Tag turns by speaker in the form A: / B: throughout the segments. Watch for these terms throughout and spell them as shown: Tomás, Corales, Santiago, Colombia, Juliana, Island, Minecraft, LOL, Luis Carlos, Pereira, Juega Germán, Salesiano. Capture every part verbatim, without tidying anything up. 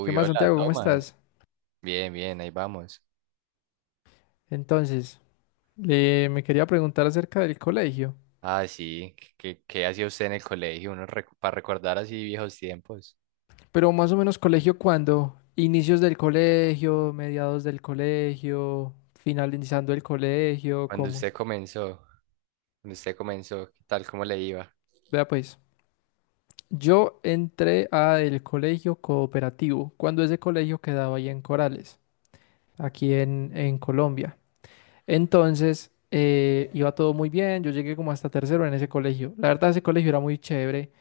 A: ¿Qué más,
B: hola,
A: Santiago? ¿Cómo
B: Tomás.
A: estás?
B: Bien, bien, ahí vamos.
A: Entonces, eh, me quería preguntar acerca del colegio,
B: Ah, sí, ¿qué, qué qué hacía usted en el colegio? Uno recu- para recordar así viejos tiempos.
A: pero más o menos colegio cuando inicios del colegio, mediados del colegio, finalizando el colegio,
B: Cuando
A: ¿cómo?
B: usted comenzó, cuando usted comenzó, ¿qué tal, cómo le iba?
A: Vea pues, yo entré a el colegio cooperativo, cuando ese colegio quedaba ahí en Corales, aquí en, en Colombia. Entonces, eh, iba todo muy bien, yo llegué como hasta tercero en ese colegio. La verdad, ese colegio era muy chévere.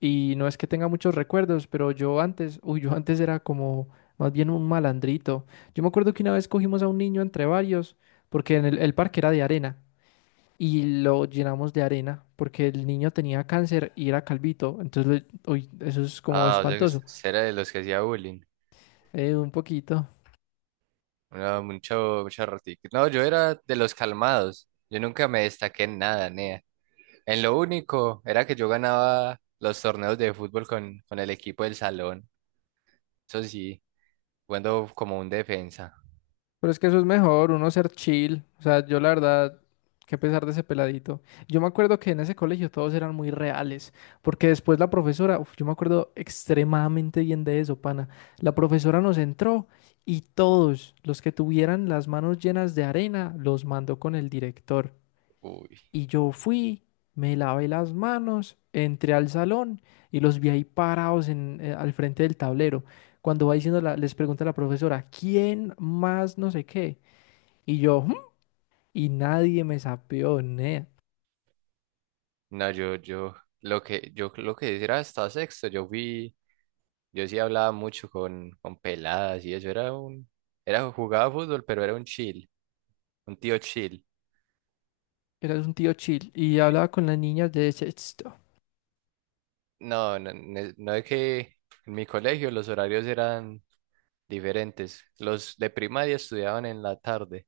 A: Y no es que tenga muchos recuerdos, pero yo antes, uy, yo antes era como más bien un malandrito. Yo me acuerdo que una vez cogimos a un niño entre varios, porque en el, el parque era de arena, y lo llenamos de arena, porque el niño tenía cáncer y era calvito. Entonces, lo- uy, eso es como
B: Ah, o sea, que
A: espantoso.
B: usted era de los que hacía bullying.
A: Eh, un poquito.
B: No, mucho, mucho ratito. No, yo era de los calmados. Yo nunca me destaqué en nada, nea. En lo único era que yo ganaba los torneos de fútbol con, con el equipo del salón. Eso sí, jugando como un defensa.
A: Pero es que eso es mejor, uno ser chill. O sea, yo la verdad, qué pesar de ese peladito. Yo me acuerdo que en ese colegio todos eran muy reales, porque después la profesora, uf, yo me acuerdo extremadamente bien de eso, pana. La profesora nos entró y todos los que tuvieran las manos llenas de arena los mandó con el director. Y yo fui, me lavé las manos, entré al salón y los vi ahí parados en, eh, al frente del tablero. Cuando va diciendo, la- les pregunta la profesora, ¿quién más no sé qué? Y yo, "¿Mm?", y nadie me sapeó, nea.
B: No, yo, yo, lo que, yo lo que era hasta sexto, yo fui, yo sí hablaba mucho con, con peladas y eso, era un, era, jugaba fútbol, pero era un chill, un tío chill.
A: Era un tío chill y hablaba con las niñas de sexto.
B: No, no, ne- no es que en mi colegio los horarios eran diferentes. Los de primaria estudiaban en la tarde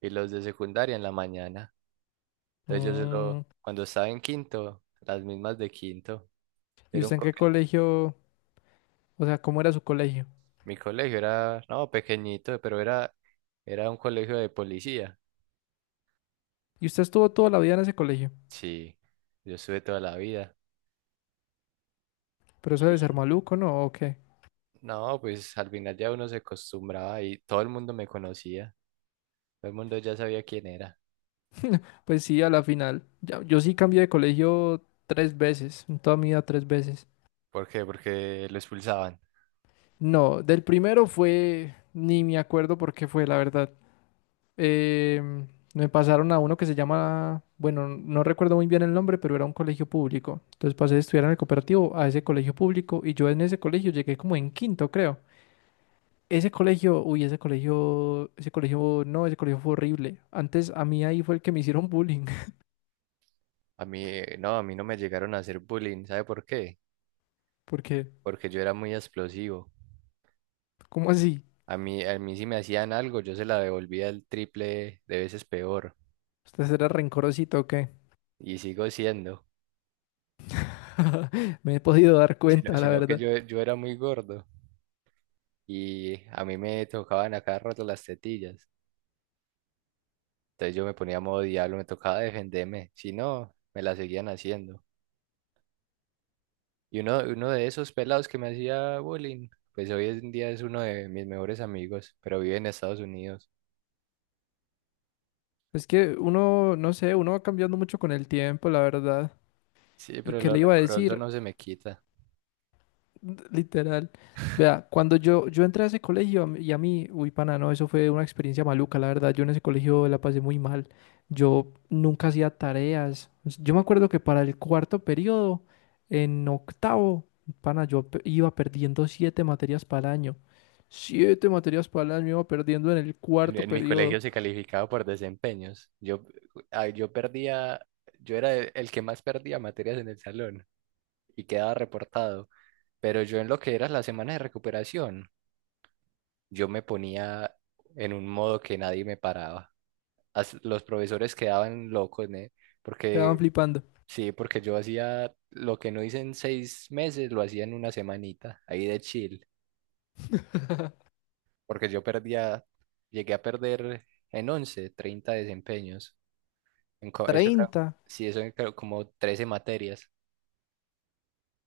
B: y los de secundaria en la mañana. Entonces yo
A: "Mm,
B: solo, cuando estaba en quinto, las mismas de quinto,
A: ¿y
B: era un
A: usted en qué
B: coquete.
A: colegio? O sea, ¿cómo era su colegio?
B: Mi colegio era, no, pequeñito, pero era, era un colegio de policía.
A: Y usted estuvo toda la vida en ese colegio.
B: Sí, yo estuve toda la vida.
A: Pero eso debe ser
B: Y
A: maluco, ¿no? ¿O qué?
B: No, pues al final ya uno se acostumbraba y todo el mundo me conocía. Todo el mundo ya sabía quién era.
A: Pues sí, a la final. Ya- yo sí cambié de colegio tres veces, en toda mi vida tres veces.
B: ¿Por qué? Porque lo expulsaban.
A: No, del primero fue, ni me acuerdo por qué fue, la verdad. em, me pasaron a uno que se llama, bueno, no recuerdo muy bien el nombre, pero era un colegio público. Entonces pasé de estudiar en el cooperativo a ese colegio público y yo en ese colegio llegué como en quinto, creo. Ese colegio, uy, ese colegio, ese colegio, no, ese colegio fue horrible. Antes a mí ahí fue el que me hicieron bullying,
B: A mí, eh, no, a mí no me llegaron a hacer bullying. ¿Sabe por qué?
A: porque,
B: Porque yo era muy explosivo.
A: ¿cómo así?
B: A mí, a mí si me hacían algo, yo se la devolvía el triple de veces peor.
A: ¿Usted era rencorosito o qué?
B: Y sigo siendo.
A: Me he podido dar
B: Sino,
A: cuenta, la
B: sino que
A: verdad.
B: yo, yo era muy gordo. Y a mí me tocaban a cada rato las tetillas. Entonces yo me ponía a modo diablo, me tocaba defenderme, si no, me la seguían haciendo. Y uno, uno de esos pelados que me hacía bullying, pues hoy en día es uno de mis mejores amigos, pero vive en Estados Unidos.
A: Es que uno, no sé, uno va cambiando mucho con el tiempo, la verdad.
B: Sí,
A: ¿Y
B: pero
A: qué
B: lo
A: le iba a
B: rencoroso
A: decir?
B: no se me quita.
A: Literal. Vea, cuando yo, yo entré a ese colegio a mí- y a mí, uy, pana, no, eso fue una experiencia maluca, la verdad. Yo en ese colegio la pasé muy mal. Yo nunca hacía tareas. Yo me acuerdo que para el cuarto periodo, en octavo, pana, yo pe- iba perdiendo siete materias para el año. Siete materias para el año iba perdiendo en el
B: En,
A: cuarto
B: en mi
A: periodo.
B: colegio se calificaba por desempeños. Yo, ah, yo perdía, yo era el el que más perdía materias en el salón y quedaba reportado, pero yo en lo que era la semana de recuperación, yo me ponía en un modo que nadie me paraba. As- los profesores quedaban locos, ¿eh?
A: Quedaban
B: Porque,
A: flipando.
B: sí, porque yo hacía lo que no hice en seis meses, lo hacía en una semanita, ahí de chill, porque yo perdía, llegué a perder en once treinta desempeños. En co- eso era,
A: Treinta.
B: sí, eso eran creo como trece materias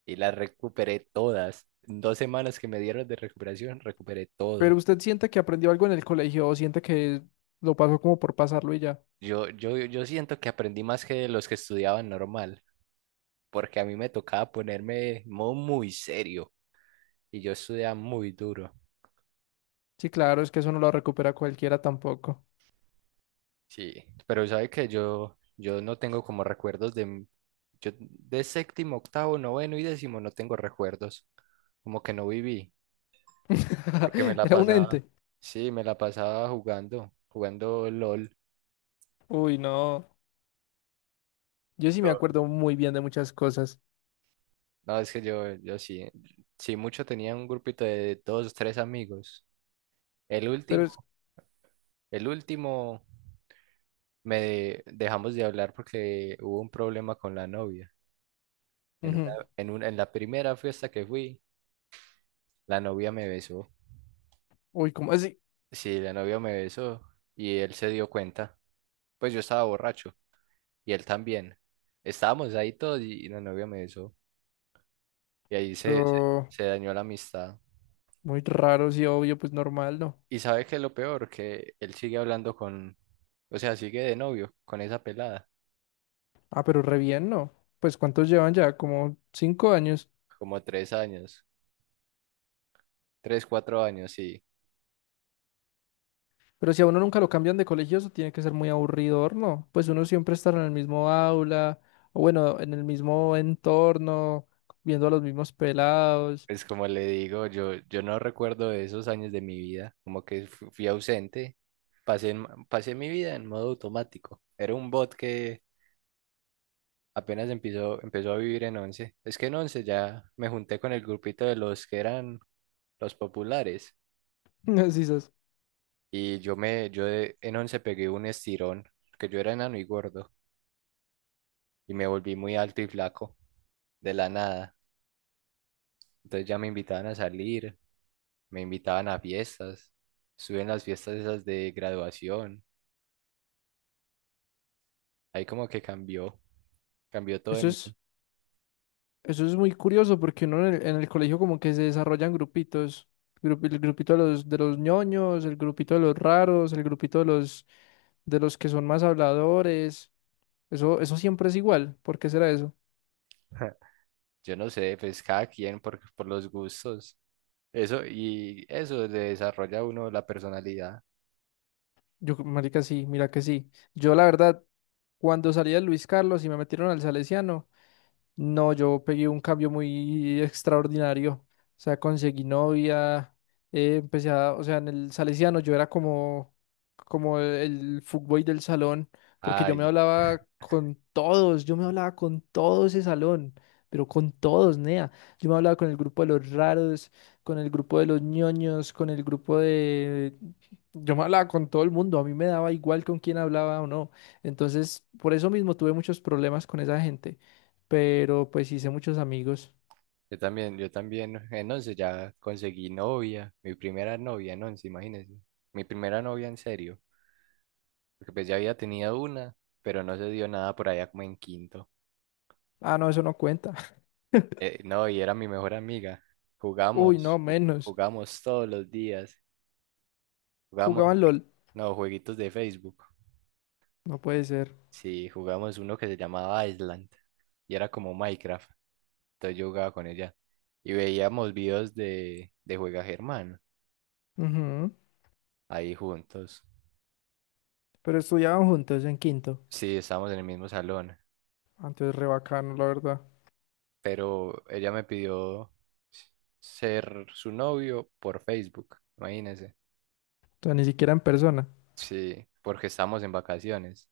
B: y las recuperé todas. En dos semanas que me dieron de recuperación, recuperé
A: Pero
B: todo.
A: usted siente que aprendió algo en el colegio o siente que lo pasó como por pasarlo y ya.
B: Yo, yo, yo siento que aprendí más que los que estudiaban normal, porque a mí me tocaba ponerme en modo muy serio y yo estudiaba muy duro.
A: Sí, claro, es que eso no lo recupera cualquiera tampoco.
B: Sí, pero sabe que yo, yo no tengo como recuerdos de, m- yo de séptimo, octavo, noveno y décimo no tengo recuerdos, como que no viví, porque me la
A: Era un
B: pasaba,
A: ente.
B: sí, me la pasaba jugando, jugando LOL.
A: Uy, no. Yo sí me
B: Yo-
A: acuerdo muy bien de muchas cosas,
B: No, es que yo, yo sí, sí mucho tenía un grupito de dos, tres amigos. El
A: pero
B: último,
A: es...
B: el último me de- dejamos de hablar porque hubo un problema con la novia. En
A: ujú.
B: una- en un- En la primera fiesta que fui, la novia me besó.
A: Uy, ¿cómo así?
B: Sí, la novia me besó y él se dio cuenta. Pues yo estaba borracho y él también. Estábamos ahí todos y la novia me besó. Y ahí se, se,
A: Pero
B: se dañó la amistad.
A: muy raro, sí, obvio, pues normal, ¿no?
B: Y sabe que lo peor, que él sigue hablando con, o sea, sigue de novio con esa pelada,
A: Ah, pero re bien, ¿no? Pues ¿cuántos llevan ya? Como cinco años.
B: como tres años, tres, cuatro años, sí.
A: Pero si a uno nunca lo cambian de colegio, eso tiene que ser muy aburridor, ¿no? Pues uno siempre estará en el mismo aula, o bueno, en el mismo entorno, viendo a los mismos pelados.
B: Pues como le digo, yo, yo no recuerdo de esos años de mi vida, como que fu- fui ausente, pasé, en- pasé mi vida en modo automático. Era un bot que apenas empezó, empezó a vivir en Once. Es que en Once ya me junté con el grupito de los que eran los populares.
A: Así es.
B: Y yo me, yo de- En Once pegué un estirón, que yo era enano y gordo. Y me volví muy alto y flaco, de la nada. Entonces ya me invitaban a salir, me invitaban a fiestas. Estuve en las fiestas esas de graduación. Ahí como que cambió, cambió todo
A: Eso
B: en
A: es...
B: mí.
A: Eso es muy curioso porque uno en el, en el colegio como que se desarrollan grupitos, grup- el grupito de los de los ñoños, el grupito de los raros, el grupito de los de los que son más habladores. Eso eso siempre es igual. ¿Por qué será eso?
B: Yo no sé, pues cada quien por, por los gustos. Eso, y eso le desarrolla a uno la personalidad.
A: Yo, marica, sí, mira que sí. Yo la verdad, cuando salí de Luis Carlos y me metieron al Salesiano. No, yo pegué un cambio muy extraordinario. O sea, conseguí novia, eh, empecé a, o sea, en el Salesiano yo era como, como el fuckboy del salón, porque yo me
B: Ay,
A: hablaba con todos, yo me hablaba con todo ese salón, pero con todos, nea. Yo me hablaba con el grupo de los raros, con el grupo de los ñoños, con el grupo de... Yo me hablaba con todo el mundo, a mí me daba igual con quién hablaba o no. Entonces, por eso mismo tuve muchos problemas con esa gente pero pues hice muchos amigos.
B: Yo también, yo también en once ya conseguí novia, mi primera novia en once, imagínense. Mi primera novia en serio, porque pues ya había tenido una, pero no se dio nada por allá como en quinto.
A: Ah, no, eso no cuenta.
B: Eh, no, y era mi mejor amiga.
A: Uy, no,
B: Jugamos, ju-
A: menos.
B: jugamos todos los días. Jugamos,
A: Jugaban LOL.
B: no, jueguitos de Facebook.
A: No puede ser.
B: Sí, jugamos uno que se llamaba Island y era como Minecraft. Entonces yo jugaba con ella y veíamos videos de, de Juega Germán
A: Ujú.
B: ahí juntos.
A: Pero estudiaban juntos en quinto.
B: Sí, estábamos en el mismo salón.
A: Antes re bacano, la verdad. O
B: Pero ella me pidió ser su novio por Facebook, imagínense.
A: sea, ni siquiera en persona.
B: Sí, porque estamos en vacaciones.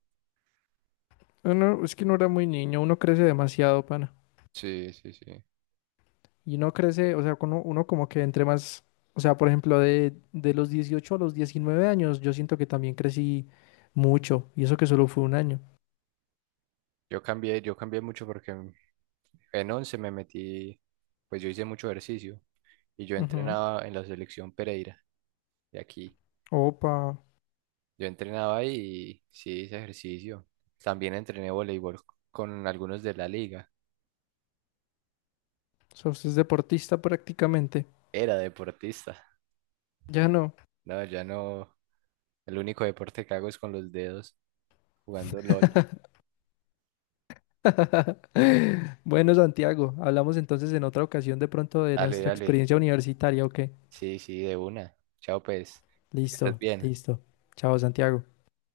A: Uno- es que uno era muy niño, uno crece demasiado, pana.
B: Sí, sí, sí.
A: Y uno crece, o sea, uno, uno como que entre más. O sea, por ejemplo, de, de los dieciocho a los diecinueve años, yo siento que también crecí mucho. Y eso que solo fue un año.
B: Yo cambié, yo cambié mucho porque en en once me metí, pues yo hice mucho ejercicio y yo
A: Ujú.
B: entrenaba en la selección Pereira de aquí.
A: Opa.
B: Yo entrenaba ahí y sí hice ejercicio. También entrené voleibol con algunos de la liga.
A: O sea, usted es deportista prácticamente.
B: Era deportista.
A: Ya no.
B: No, ya no. El único deporte que hago es con los dedos, jugando LOL.
A: Bueno, Santiago, hablamos entonces en otra ocasión de pronto de
B: Dale,
A: nuestra
B: dale.
A: experiencia universitaria, ¿o qué?
B: Sí, sí, de una. Chao, pues. Que estés
A: Listo,
B: bien.
A: listo. Chao, Santiago.